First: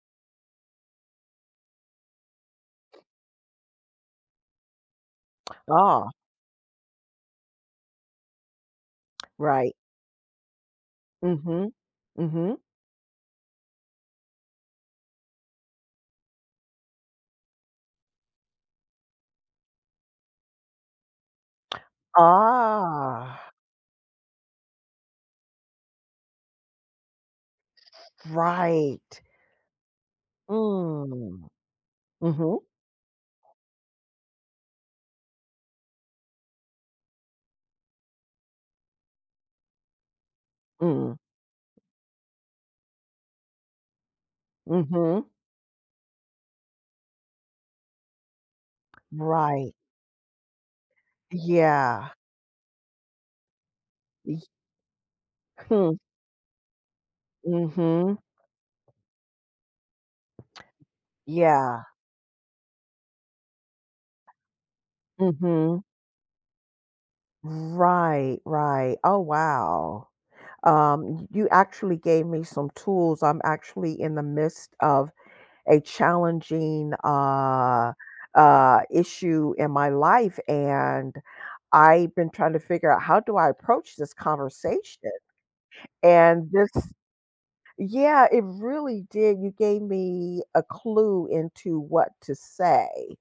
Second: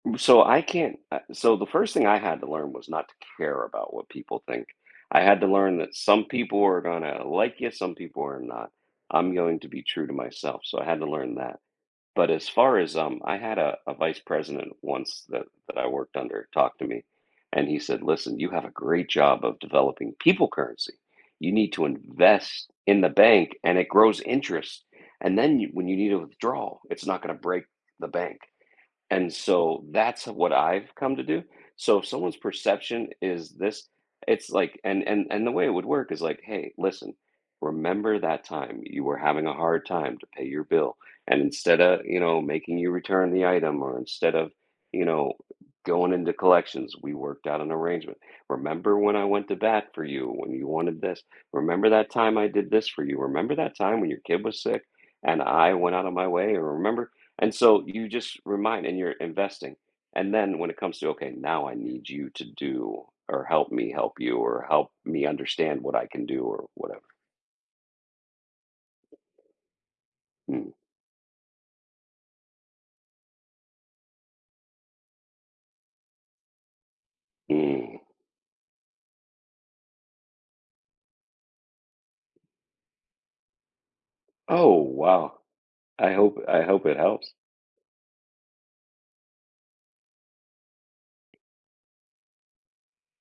M so I can't uh, so the 1st thing I had to learn was not to care about what people think. I had to learn that Ah. some people are gonna like you, some people are not. I'm going to Right. be true to myself, so I had to learn that. Mhm. But as Mhm. far as, um I had a a vice president once that that I worked under talked to me, and he said, "Listen, you have a great job of developing people currency. You need to invest in the Ah. bank, and it grows interest, and then you when you need to withdrawal, it's not gonna break the bank." Right. And so that's what I've come to do, Mm. so if someone's Mhm. perception is this, it's like and and and the way it would work is like, "Hey, listen. Remember that time you were having a hard time to pay your bill, Mm. and instead of," you know, "making you return the item, or instead of," you Mhm. know, "g going into collections, we worked out an arrangement. Remember when I went to Right. bat for you when you wanted this? Remember that Yeah. time I did this for you? Remember that time when your Y kid was sick and I Hmm. went out of my way, remember?" And so, you Mhm. just remind and you're investing, and then, when it comes to, "Okay, now I Yeah. need you to do or help me help you, or help me understand Mhm. what I can do," or whatever Right, right oh, wow. Mm. Um, y you actually gave me some tools, I'm actually in the midst of a challenging, uh Mm. uh, issue in my life, and I've been trying to figure out, "How do I approach this Oh, conversation?" wow. I hope and I this hope it helps. Yeah, it really did, you gave me a clue into what to say.